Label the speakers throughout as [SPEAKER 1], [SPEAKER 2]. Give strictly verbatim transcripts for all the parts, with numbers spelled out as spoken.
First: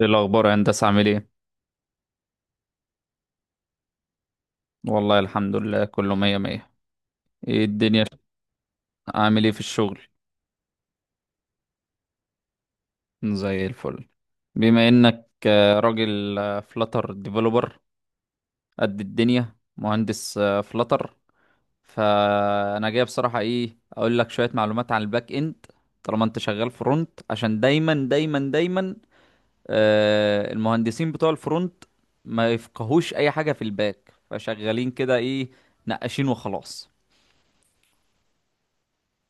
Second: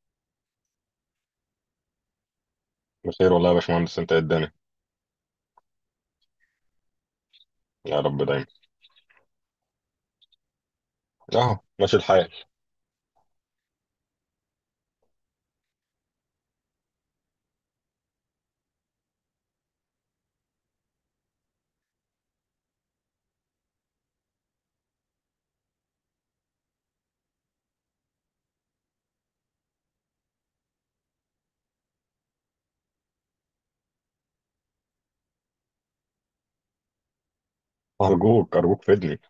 [SPEAKER 1] ايه الاخبار يا هندسه؟ عامل ايه؟
[SPEAKER 2] بخير والله يا باشمهندس، انت ايه الدنيا؟
[SPEAKER 1] والله الحمد لله، كله مية مية. ايه
[SPEAKER 2] يا
[SPEAKER 1] الدنيا؟
[SPEAKER 2] رب دايما.
[SPEAKER 1] عامل ايه في الشغل؟
[SPEAKER 2] اهو ماشي الحال.
[SPEAKER 1] زي الفل. بما انك آه، راجل فلاتر ديفلوبر، قد الدنيا مهندس فلاتر. فانا جاي بصراحه ايه اقول لك شويه معلومات عن الباك اند. طالما انت شغال فرونت، عشان دايما دايما دايما آه، المهندسين بتوع الفرونت ما يفقهوش اي حاجه في الباك، فشغالين كده ايه، نقاشين وخلاص.
[SPEAKER 2] ارجوك ارجوك فدني.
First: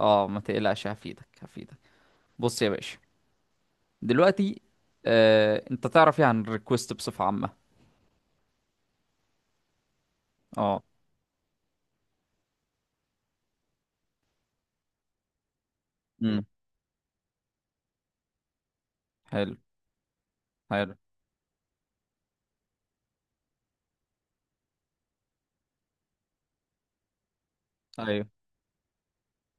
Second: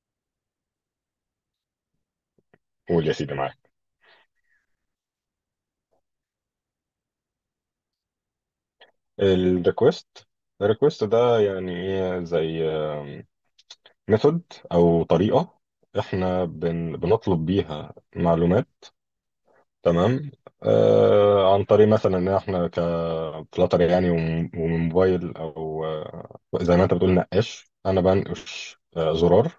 [SPEAKER 1] اه ما تقلقش، هفيدك هفيدك. بص يا باشا،
[SPEAKER 2] قول يا سيدي معاك.
[SPEAKER 1] دلوقتي، آه، انت تعرف ايه عن الريكوست بصفة عامة؟
[SPEAKER 2] الريكوست؟
[SPEAKER 1] اه.
[SPEAKER 2] الريكوست ده يعني ايه، زي ميثود او طريقه
[SPEAKER 1] امم.
[SPEAKER 2] احنا بن بنطلب بيها معلومات.
[SPEAKER 1] حلو.
[SPEAKER 2] تمام.
[SPEAKER 1] حلو،
[SPEAKER 2] آه عن طريق مثلا ان احنا كفلاتر، يعني وم- ومن موبايل، او آه، زي ما انت بتقول نقاش، انا
[SPEAKER 1] ايوه،
[SPEAKER 2] بنقش آه زرار.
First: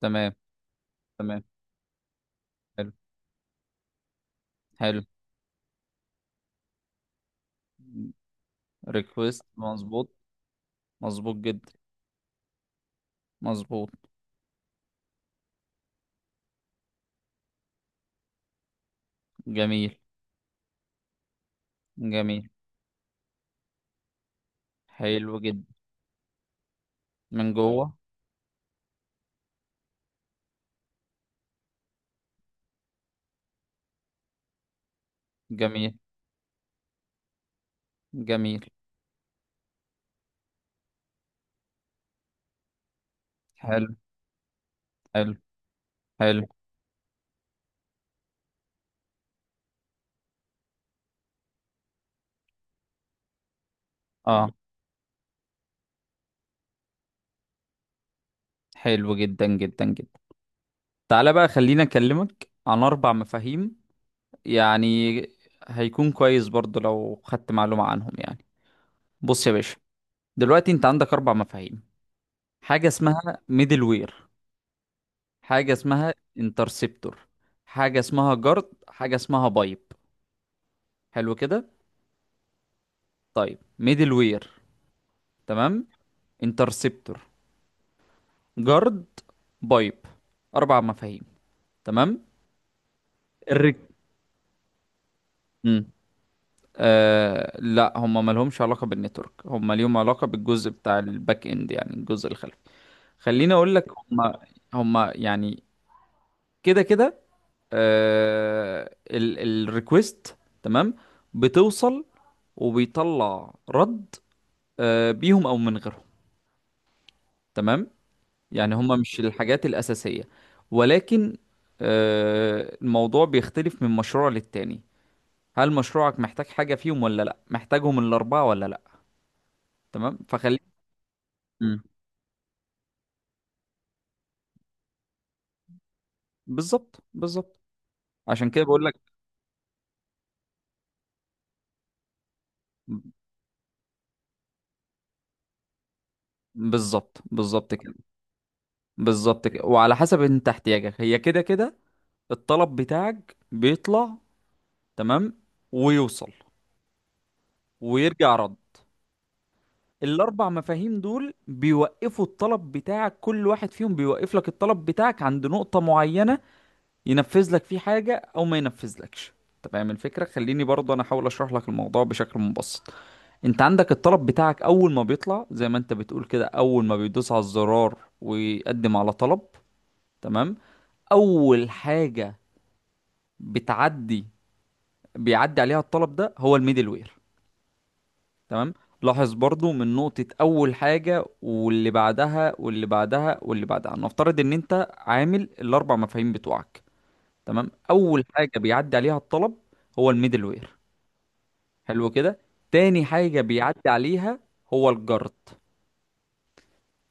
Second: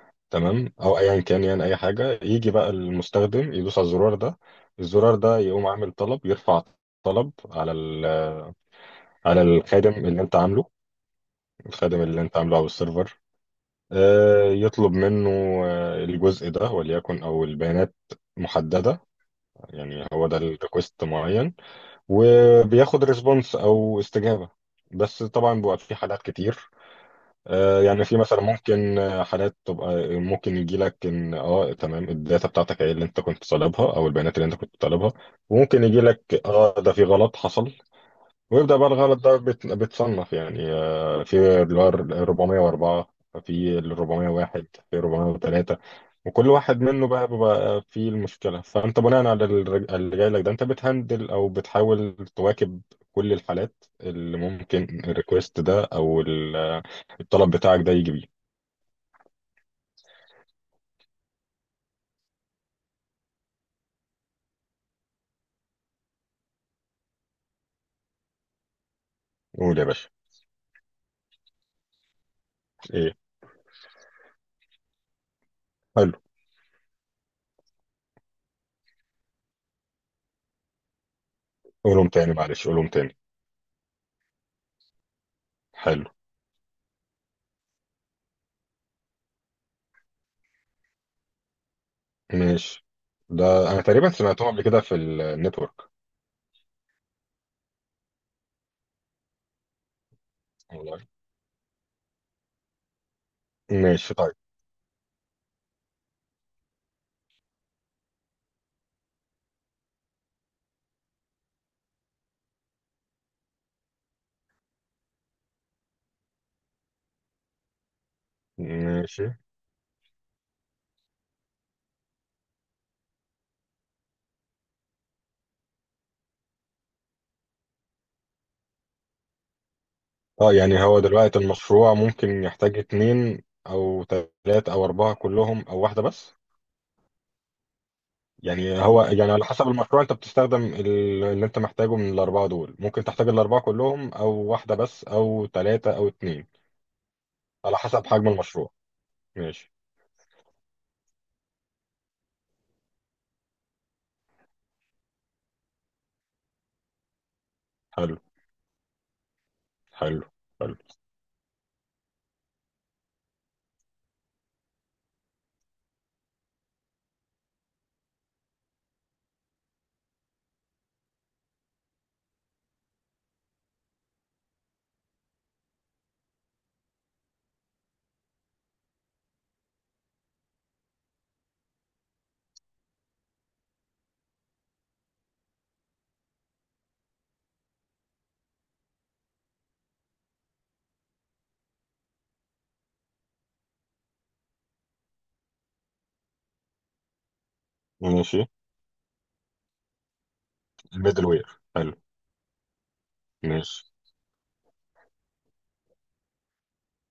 [SPEAKER 1] تمام.
[SPEAKER 2] تمام، او ايا كان،
[SPEAKER 1] تمام،
[SPEAKER 2] يعني اي حاجه. يجي بقى
[SPEAKER 1] حلو،
[SPEAKER 2] المستخدم يدوس على الزرار ده،
[SPEAKER 1] حلو.
[SPEAKER 2] الزرار ده يقوم عامل طلب، يرفع طلب على ال-
[SPEAKER 1] ريكوست،
[SPEAKER 2] على الخادم
[SPEAKER 1] مظبوط.
[SPEAKER 2] اللي انت عامله.
[SPEAKER 1] مظبوط جدا.
[SPEAKER 2] الخادم اللي انت عامله او السيرفر،
[SPEAKER 1] مظبوط.
[SPEAKER 2] آه، يطلب منه آه، الجزء ده وليكن، او البيانات محدده.
[SPEAKER 1] جميل،
[SPEAKER 2] يعني هو ده الريكوست معين،
[SPEAKER 1] جميل،
[SPEAKER 2] وبياخد ريسبونس او استجابه. بس
[SPEAKER 1] حلو
[SPEAKER 2] طبعا
[SPEAKER 1] جدا.
[SPEAKER 2] بيبقى في حالات كتير.
[SPEAKER 1] من
[SPEAKER 2] آه،
[SPEAKER 1] جوه.
[SPEAKER 2] يعني في مثلا ممكن آه، حالات تبقى، ممكن يجي لك ان اه تمام، الداتا بتاعتك ايه اللي انت كنت طالبها او البيانات اللي انت كنت طالبها. وممكن
[SPEAKER 1] جميل،
[SPEAKER 2] يجي لك اه ده في غلط حصل.
[SPEAKER 1] جميل.
[SPEAKER 2] ويبدأ بقى الغلط ده بت- بتصنف، يعني آه، في اللي هو ال أربعمية وأربعة، في ال
[SPEAKER 1] حلو،
[SPEAKER 2] أربعمية وواحد، في
[SPEAKER 1] حلو،
[SPEAKER 2] أربعمية وتلاتة.
[SPEAKER 1] حلو.
[SPEAKER 2] وكل واحد منه بقى بيبقى فيه المشكلة. فأنت بناء على الر- اللي جاي لك ده، أنت بتهندل أو بتحاول تواكب كل الحالات اللي
[SPEAKER 1] اه.
[SPEAKER 2] ممكن الريكوست ده أو ال- الطلب بتاعك ده يجي بيه.
[SPEAKER 1] حلو جدا جدا جدا. تعالى بقى، خلينا اكلمك عن اربع مفاهيم يعني. هيكون كويس برضو لو خدت معلومة عنهم يعني. بص يا باشا،
[SPEAKER 2] قول يا باشا.
[SPEAKER 1] دلوقتي انت عندك اربع مفاهيم. حاجه
[SPEAKER 2] إيه.
[SPEAKER 1] اسمها ميدل وير، حاجه اسمها
[SPEAKER 2] حلو.
[SPEAKER 1] انترسبتور، حاجه اسمها جارد، حاجه اسمها بايب. حلو كده.
[SPEAKER 2] قولهم تاني معلش، قولهم تاني.
[SPEAKER 1] طيب، ميدل وير، تمام.
[SPEAKER 2] حلو.
[SPEAKER 1] انترسبتور، جارد، بايب. اربع مفاهيم، تمام.
[SPEAKER 2] ماشي. ده
[SPEAKER 1] الرك.
[SPEAKER 2] أنا تقريبا سمعتهم قبل كده في النتورك.
[SPEAKER 1] مم. آه لا، هم مالهمش علاقه بالنتورك، هم ليهم علاقه بالجزء بتاع
[SPEAKER 2] والله؟
[SPEAKER 1] الباك اند، يعني الجزء الخلفي. خليني اقول لك.
[SPEAKER 2] ماشي
[SPEAKER 1] هم
[SPEAKER 2] طيب.
[SPEAKER 1] هم يعني كده كده. آه الريكوست تمام، بتوصل، وبيطلع رد، آه بيهم او من غيرهم، تمام. يعني هما مش
[SPEAKER 2] ماشي.
[SPEAKER 1] الحاجات الاساسيه، ولكن آه الموضوع بيختلف من مشروع للتاني. هل مشروعك محتاج حاجه فيهم ولا لا، محتاجهم الاربعه ولا لا؟ تمام،
[SPEAKER 2] اه،
[SPEAKER 1] فخلي.
[SPEAKER 2] يعني هو دلوقتي
[SPEAKER 1] مم.
[SPEAKER 2] المشروع ممكن يحتاج اتنين او تلاتة او اربعة كلهم او واحدة بس.
[SPEAKER 1] بالظبط بالظبط. عشان كده
[SPEAKER 2] يعني
[SPEAKER 1] بقول لك.
[SPEAKER 2] هو، يعني على حسب المشروع انت بتستخدم ال- اللي انت محتاجه من الاربعة دول. ممكن تحتاج الاربعة كلهم او واحدة بس او تلاتة او اتنين.
[SPEAKER 1] بالظبط بالظبط
[SPEAKER 2] على
[SPEAKER 1] كده.
[SPEAKER 2] حسب حجم المشروع.
[SPEAKER 1] بالظبط كده،
[SPEAKER 2] ماشي.
[SPEAKER 1] وعلى حسب انت احتياجك، هي كده كده. الطلب بتاعك بيطلع، تمام، ويوصل،
[SPEAKER 2] حلو.
[SPEAKER 1] ويرجع رد.
[SPEAKER 2] حلو.
[SPEAKER 1] الاربع
[SPEAKER 2] حلو.
[SPEAKER 1] مفاهيم دول بيوقفوا الطلب بتاعك، كل واحد فيهم بيوقف لك الطلب بتاعك عند نقطة معينة، ينفذ لك فيه حاجة او ما ينفذلكش. انت فاهم الفكرة؟ خليني برضه انا احاول اشرح لك الموضوع بشكل مبسط. انت عندك الطلب بتاعك، اول ما بيطلع زي ما انت بتقول كده، اول ما بيدوس على الزرار ويقدم على طلب. تمام، اول حاجة بتعدي بيعدي عليها الطلب ده، هو الميدل وير. تمام، لاحظ برضو، من نقطة أول حاجة واللي بعدها واللي بعدها واللي بعدها، نفترض إن أنت عامل الأربع مفاهيم بتوعك. تمام، أول
[SPEAKER 2] ماشي.
[SPEAKER 1] حاجة بيعدي عليها الطلب هو الميدل وير.
[SPEAKER 2] الميدل وير. حلو.
[SPEAKER 1] حلو كده. تاني حاجة
[SPEAKER 2] ماشي.
[SPEAKER 1] بيعدي عليها هو الجارد.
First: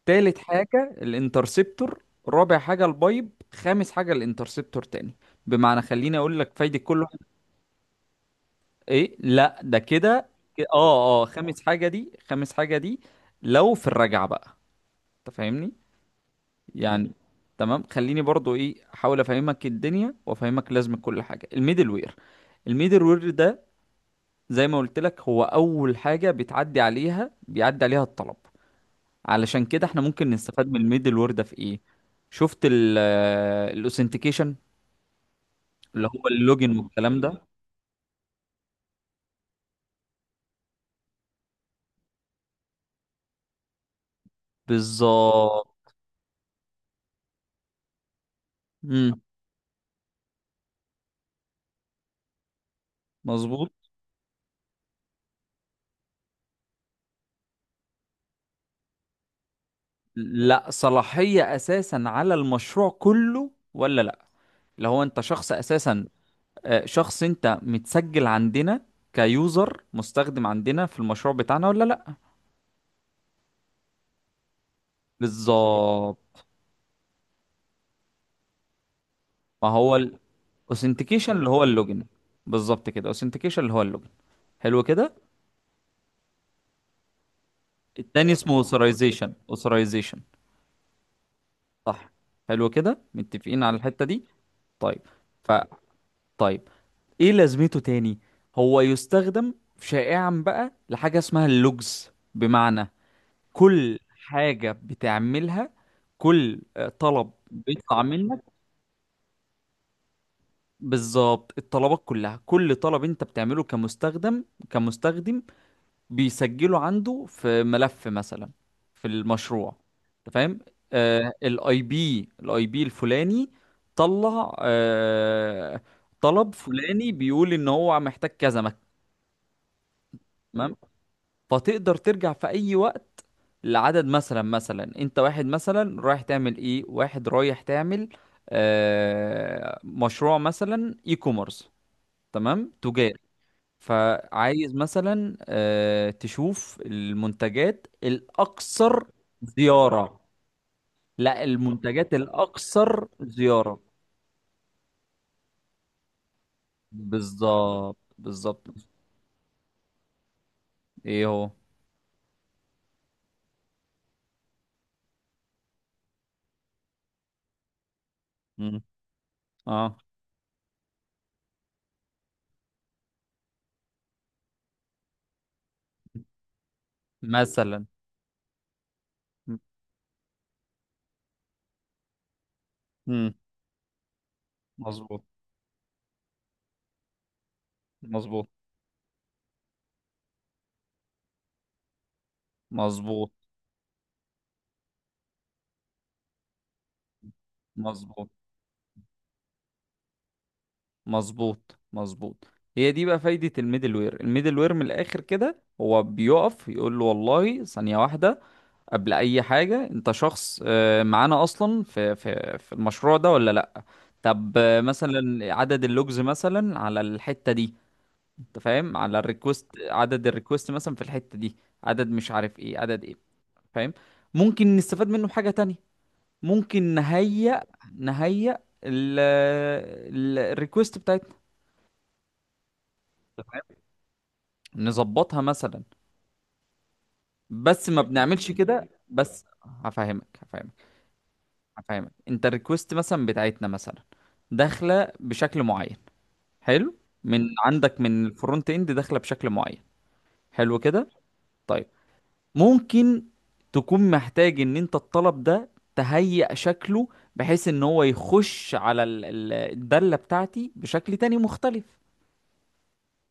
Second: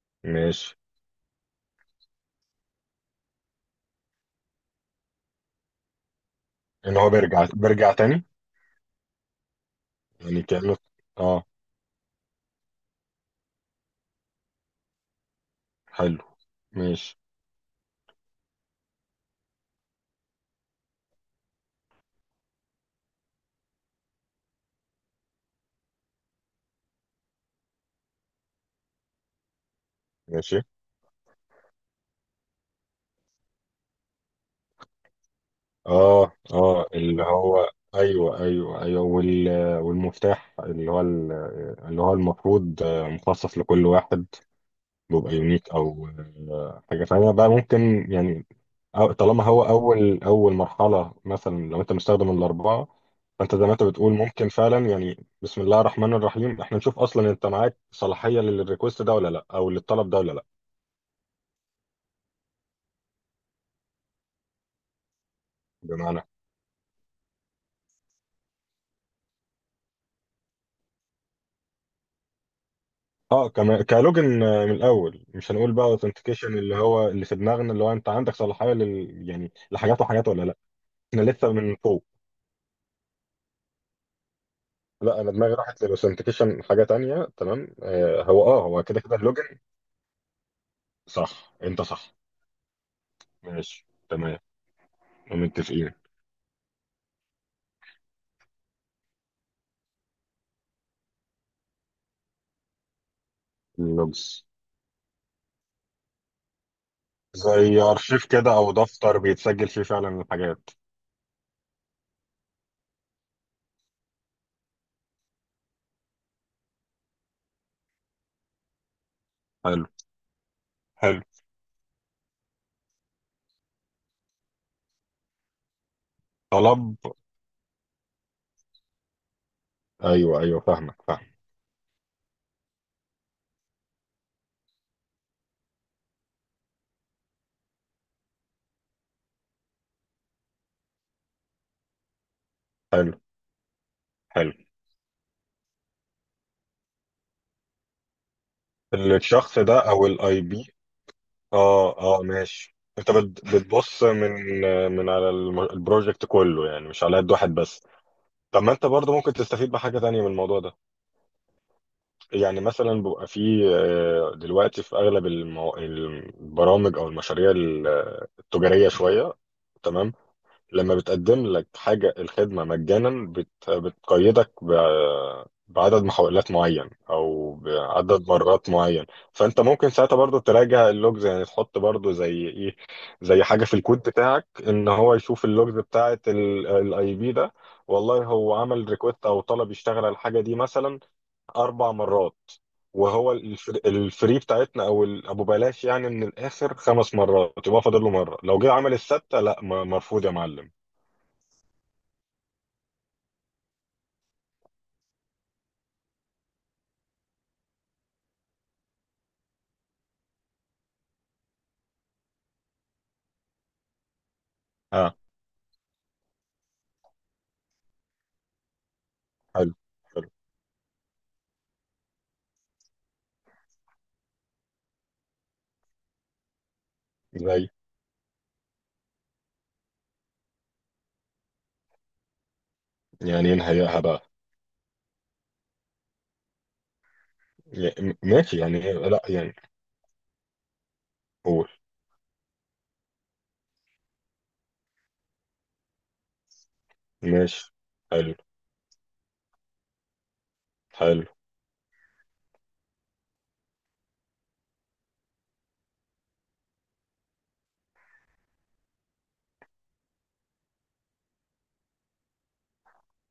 [SPEAKER 1] تالت
[SPEAKER 2] ماشي،
[SPEAKER 1] حاجة الانترسبتور. رابع حاجة البايب، خامس حاجة الانترسبتور تاني. بمعنى، خليني أقول لك فايدة
[SPEAKER 2] ان
[SPEAKER 1] كل
[SPEAKER 2] هو
[SPEAKER 1] واحد.
[SPEAKER 2] بيرجع بيرجع تاني،
[SPEAKER 1] إيه، لا ده كده.
[SPEAKER 2] يعني
[SPEAKER 1] ك-
[SPEAKER 2] كأنه.
[SPEAKER 1] اه اه
[SPEAKER 2] اه.
[SPEAKER 1] خامس حاجة دي، خامس حاجة دي. لو في الرجعة بقى، انت فاهمني؟
[SPEAKER 2] حلو.
[SPEAKER 1] يعني،
[SPEAKER 2] ماشي.
[SPEAKER 1] تمام، خليني برضو ايه احاول افهمك الدنيا وافهمك لازمة كل حاجة. الميدل وير، الميدل وير ده، زي ما قلت لك، هو اول حاجة بتعدي عليها بيعدي عليها الطلب. علشان كده احنا ممكن
[SPEAKER 2] ماشي.
[SPEAKER 1] نستفاد من الميدل وير ده في ايه؟ شفت؟ الاوثنتيكيشن، اللي هو
[SPEAKER 2] اه
[SPEAKER 1] اللوجن
[SPEAKER 2] اه،
[SPEAKER 1] والكلام
[SPEAKER 2] اللي
[SPEAKER 1] ده.
[SPEAKER 2] هو، ايوه ايوه ايوه، وال... والمفتاح، اللي هو ال... اللي هو المفروض آه، مخصص لكل واحد، بيبقى يونيك،
[SPEAKER 1] بالظبط.
[SPEAKER 2] او آه، حاجه ثانيه بقى، ممكن يعني. أو-
[SPEAKER 1] امم.
[SPEAKER 2] طالما هو اول اول مرحله، مثلا لو انت مستخدم الاربعه، فانت زي
[SPEAKER 1] مظبوط.
[SPEAKER 2] ما انت بتقول ممكن فعلا، يعني بسم الله الرحمن الرحيم، احنا نشوف اصلا انت معاك صلاحيه للريكوست ده ولا لا، او للطلب ده ولا لا.
[SPEAKER 1] لا، صلاحية اساسا على المشروع كله ولا لا، لو هو انت شخص اساسا،
[SPEAKER 2] بمعنى.
[SPEAKER 1] آه، شخص انت متسجل عندنا، كيوزر مستخدم عندنا في المشروع بتاعنا ولا لا؟
[SPEAKER 2] اه كمان كلوجن، آه، من الاول، مش هنقول بقى
[SPEAKER 1] بالظبط.
[SPEAKER 2] اوثنتيكيشن اللي هو اللي في دماغنا، اللي هو انت عندك صلاحيه لل، يعني
[SPEAKER 1] ما هو
[SPEAKER 2] لحاجات وحاجات ولا لا. احنا
[SPEAKER 1] الاوثنتيكيشن اللي
[SPEAKER 2] لسه
[SPEAKER 1] هو
[SPEAKER 2] من فوق.
[SPEAKER 1] اللوجن. بالظبط كده، اوثنتيكيشن اللي هو اللوجن. حلو كده.
[SPEAKER 2] لا، انا دماغي راحت للاوثنتيكيشن حاجه تانية. تمام. آه
[SPEAKER 1] التاني
[SPEAKER 2] هو
[SPEAKER 1] اسمه
[SPEAKER 2] اه هو كده كده
[SPEAKER 1] اوثرايزيشن،
[SPEAKER 2] اللوجن.
[SPEAKER 1] اوثرايزيشن.
[SPEAKER 2] صح، انت
[SPEAKER 1] صح.
[SPEAKER 2] صح.
[SPEAKER 1] حلو كده، متفقين على
[SPEAKER 2] ماشي
[SPEAKER 1] الحتة دي.
[SPEAKER 2] تمام.
[SPEAKER 1] طيب. ف
[SPEAKER 2] متفقين.
[SPEAKER 1] طيب، ايه لازمته تاني؟ هو يستخدم شائعا بقى لحاجة اسمها اللوجز، بمعنى كل
[SPEAKER 2] اللوجز؟
[SPEAKER 1] حاجة بتعملها، كل آه، طلب
[SPEAKER 2] زي
[SPEAKER 1] بيطلع
[SPEAKER 2] ارشيف
[SPEAKER 1] منك.
[SPEAKER 2] كده او دفتر بيتسجل فيه فعلا الحاجات.
[SPEAKER 1] بالظبط، الطلبات كلها، كل طلب انت بتعمله كمستخدم كمستخدم، بيسجله عنده في ملف مثلا، في المشروع.
[SPEAKER 2] حلو.
[SPEAKER 1] انت فاهم؟
[SPEAKER 2] حلو.
[SPEAKER 1] آه الاي بي الاي بي الفلاني، طلع آه، طلب
[SPEAKER 2] طلب.
[SPEAKER 1] فلاني بيقول ان هو محتاج كذا مك-
[SPEAKER 2] ايوه ايوه،
[SPEAKER 1] تمام،
[SPEAKER 2] فاهمك فاهم.
[SPEAKER 1] فتقدر ترجع في اي وقت. العدد مثلا، مثلا انت واحد مثلا رايح تعمل ايه، واحد رايح تعمل آه مشروع مثلا اي كوميرس، تمام،
[SPEAKER 2] حلو.
[SPEAKER 1] تجاري.
[SPEAKER 2] حلو.
[SPEAKER 1] فعايز مثلا آه تشوف المنتجات الاكثر
[SPEAKER 2] الشخص ده او
[SPEAKER 1] زيارة؟
[SPEAKER 2] الاي بي؟
[SPEAKER 1] لا،
[SPEAKER 2] اه
[SPEAKER 1] المنتجات
[SPEAKER 2] اه ماشي،
[SPEAKER 1] الاكثر
[SPEAKER 2] انت بت-
[SPEAKER 1] زيارة.
[SPEAKER 2] بتبص من من على الم- البروجكت كله، يعني مش على قد واحد بس.
[SPEAKER 1] بالظبط
[SPEAKER 2] طب
[SPEAKER 1] بالظبط.
[SPEAKER 2] ما انت برضه ممكن تستفيد بحاجة تانية من الموضوع ده.
[SPEAKER 1] ايه هو؟
[SPEAKER 2] يعني مثلا بيبقى فيه آه، دلوقتي، في اغلب المو... البرامج او المشاريع ال-
[SPEAKER 1] مم.
[SPEAKER 2] التجارية شوية.
[SPEAKER 1] اه،
[SPEAKER 2] تمام. لما بتقدم لك حاجة، الخدمة مجانا، بت... بتقيدك ب... بعدد محاولات معين أو
[SPEAKER 1] مثلا.
[SPEAKER 2] بعدد مرات معين. فأنت ممكن ساعتها برضو تراجع اللوجز، يعني تحط برضو زي إيه،
[SPEAKER 1] مم.
[SPEAKER 2] زي حاجة في الكود بتاعك إن هو
[SPEAKER 1] مظبوط،
[SPEAKER 2] يشوف اللوجز بتاعة الاي بي ده، والله
[SPEAKER 1] مظبوط،
[SPEAKER 2] هو عمل ريكوست أو طلب يشتغل على الحاجة دي مثلا أربع مرات.
[SPEAKER 1] مظبوط،
[SPEAKER 2] وهو الفر- الفري بتاعتنا او ال- ابو بلاش يعني، من الاخر خمس مرات. يبقى فاضل له
[SPEAKER 1] مظبوط،
[SPEAKER 2] مره، لو جه عمل السته، لا م- مرفوض يا معلم.
[SPEAKER 1] مظبوط، مظبوط. هي دي بقى فايدة الميدل وير. الميدل وير من الآخر كده، هو بيقف يقول له والله ثانية واحدة، قبل أي حاجة، أنت شخص آه، معانا أصلا في في في المشروع ده ولا لأ؟ طب، آه، مثلا عدد اللوجز مثلا على الحتة دي، أنت فاهم، على الريكوست
[SPEAKER 2] حلو.
[SPEAKER 1] عدد
[SPEAKER 2] حلو.
[SPEAKER 1] الريكوست مثلا في الحتة دي، عدد مش عارف إيه، عدد إيه. فاهم. ممكن نستفاد منه بحاجة تانية. ممكن
[SPEAKER 2] زي.
[SPEAKER 1] نهيأ نهيأ ال- ال- الريكوست بتاعتنا،
[SPEAKER 2] يعني ايه نهيئها بقى؟
[SPEAKER 1] نظبطها مثلا. بس ما
[SPEAKER 2] يعني م-
[SPEAKER 1] بنعملش
[SPEAKER 2] ماشي، يعني
[SPEAKER 1] كده،
[SPEAKER 2] ايه، لا
[SPEAKER 1] بس
[SPEAKER 2] يعني.
[SPEAKER 1] هفهمك هفهمك.
[SPEAKER 2] قول.
[SPEAKER 1] هفهمك، انت الريكوست مثلا بتاعتنا مثلا داخله بشكل معين. حلو، من
[SPEAKER 2] ماشي.
[SPEAKER 1] عندك من
[SPEAKER 2] حلو.
[SPEAKER 1] الفرونت اند داخله بشكل معين. حلو كده.
[SPEAKER 2] حلو.
[SPEAKER 1] طيب، ممكن تكون محتاج ان انت الطلب ده تهيئ شكله، بحيث ان هو يخش على ال- ال- الدالة بتاعتي بشكل تاني مختلف.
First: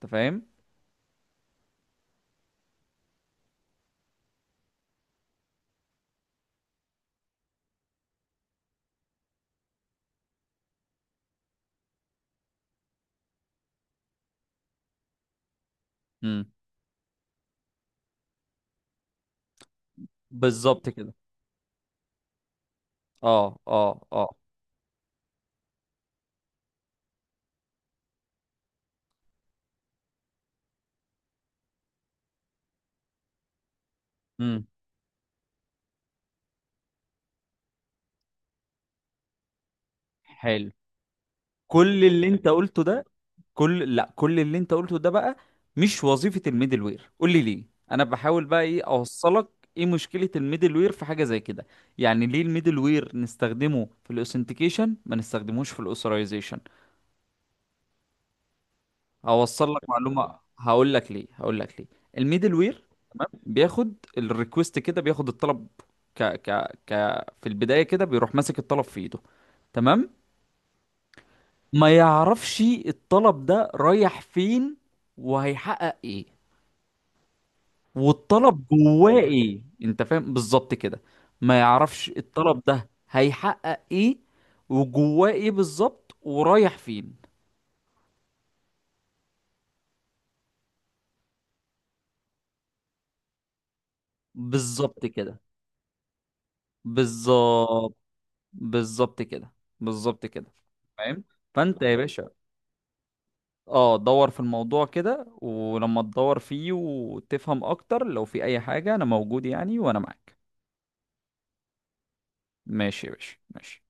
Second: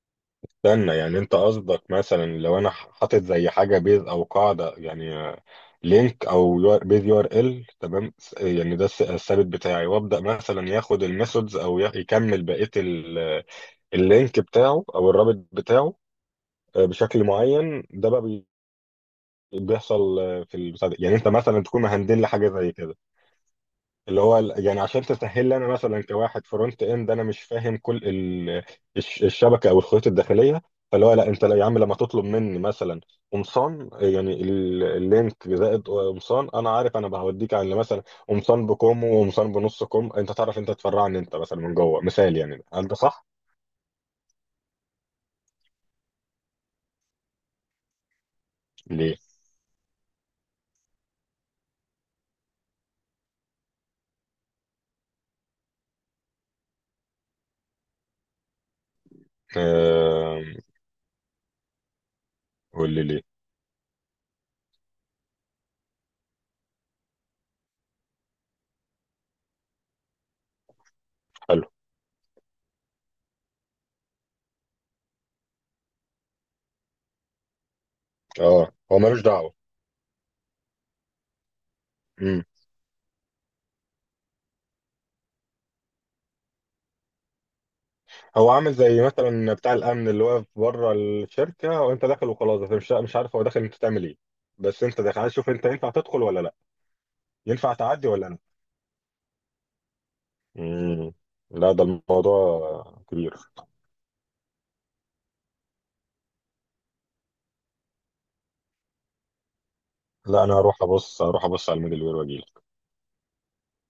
[SPEAKER 1] انت فاهم؟
[SPEAKER 2] استنى، يعني انت قصدك مثلا لو انا ح- حاطط زي حاجه بيز او قاعده، يعني آه، لينك، او يو- بيز يو ار ال، تمام، س- يعني ده الس- الثابت بتاعي، وابدا مثلا ياخد الميثودز او ي- يكمل بقيه ال- اللينك بتاعه او الرابط بتاعه
[SPEAKER 1] امم.
[SPEAKER 2] آه، بشكل معين. ده بقى بي- بيحصل آه، في
[SPEAKER 1] بالظبط
[SPEAKER 2] البتاع ده.
[SPEAKER 1] كده.
[SPEAKER 2] يعني انت مثلا تكون مهندل لي حاجه زي كده،
[SPEAKER 1] اه، اه،
[SPEAKER 2] اللي
[SPEAKER 1] اه.
[SPEAKER 2] هو ال- يعني عشان تسهل لي انا مثلا كواحد فرونت اند، انا مش فاهم كل ال- الش- الشبكه او الخيوط الداخليه. فاللي هو لا، انت لا يا عم، لما تطلب مني مثلا قمصان، يعني
[SPEAKER 1] امم.
[SPEAKER 2] ال- اللينك زائد قمصان، انا عارف انا هوديك على مثلا قمصان بكم وقمصان بنص كم. انت تعرف،
[SPEAKER 1] حلو،
[SPEAKER 2] انت تفرعني انت مثلا من جوه.
[SPEAKER 1] كل اللي
[SPEAKER 2] مثال
[SPEAKER 1] انت
[SPEAKER 2] يعني،
[SPEAKER 1] قلته
[SPEAKER 2] هل ده
[SPEAKER 1] ده،
[SPEAKER 2] صح؟
[SPEAKER 1] كل لا كل اللي انت قلته ده بقى مش وظيفة الميدل وير، قول لي ليه. انا بحاول بقى ايه
[SPEAKER 2] ليه؟
[SPEAKER 1] اوصلك، ايه مشكلة الميدل وير في حاجة زي كده؟ يعني ليه الميدل وير نستخدمه في الاوثنتيكيشن، ما نستخدموش في الاوثرايزيشن؟ اوصل لك معلومة،
[SPEAKER 2] آه.
[SPEAKER 1] هقول لك ليه، هقول لك ليه. الميدل وير
[SPEAKER 2] قول لي ليه؟
[SPEAKER 1] بياخد الريكوست كده، بياخد الطلب، ك ك ك في البداية كده، بيروح ماسك الطلب في ايده. تمام،
[SPEAKER 2] حلو.
[SPEAKER 1] ما يعرفش الطلب ده رايح فين، وهيحقق ايه،
[SPEAKER 2] اه،
[SPEAKER 1] والطلب
[SPEAKER 2] هو
[SPEAKER 1] جواه
[SPEAKER 2] ملوش دعوه.
[SPEAKER 1] ايه. انت فاهم؟ بالظبط كده. ما يعرفش الطلب ده هيحقق ايه، وجواه ايه بالظبط، ورايح فين.
[SPEAKER 2] هو عامل زي مثلا بتاع الامن اللي واقف بره الشركه، وانت داخل وخلاص، انت مش مش عارف هو داخل انت تعمل ايه. بس انت
[SPEAKER 1] بالظبط
[SPEAKER 2] داخل، عايز
[SPEAKER 1] كده.
[SPEAKER 2] تشوف انت ينفع تدخل ولا لا، ينفع
[SPEAKER 1] بالظبط
[SPEAKER 2] تعدي ولا لا.
[SPEAKER 1] بالظبط كده. بالظبط كده.
[SPEAKER 2] امم.
[SPEAKER 1] فاهم.
[SPEAKER 2] لا،
[SPEAKER 1] فانت
[SPEAKER 2] ده
[SPEAKER 1] يا باشا،
[SPEAKER 2] الموضوع كبير.
[SPEAKER 1] اه دور في الموضوع كده، ولما تدور فيه وتفهم اكتر، لو في اي حاجة انا موجود، يعني وانا معاك.
[SPEAKER 2] لا، انا هروح ابص هروح ابص على الميدل وير واجي.
[SPEAKER 1] ماشي يا باشا، ماشي.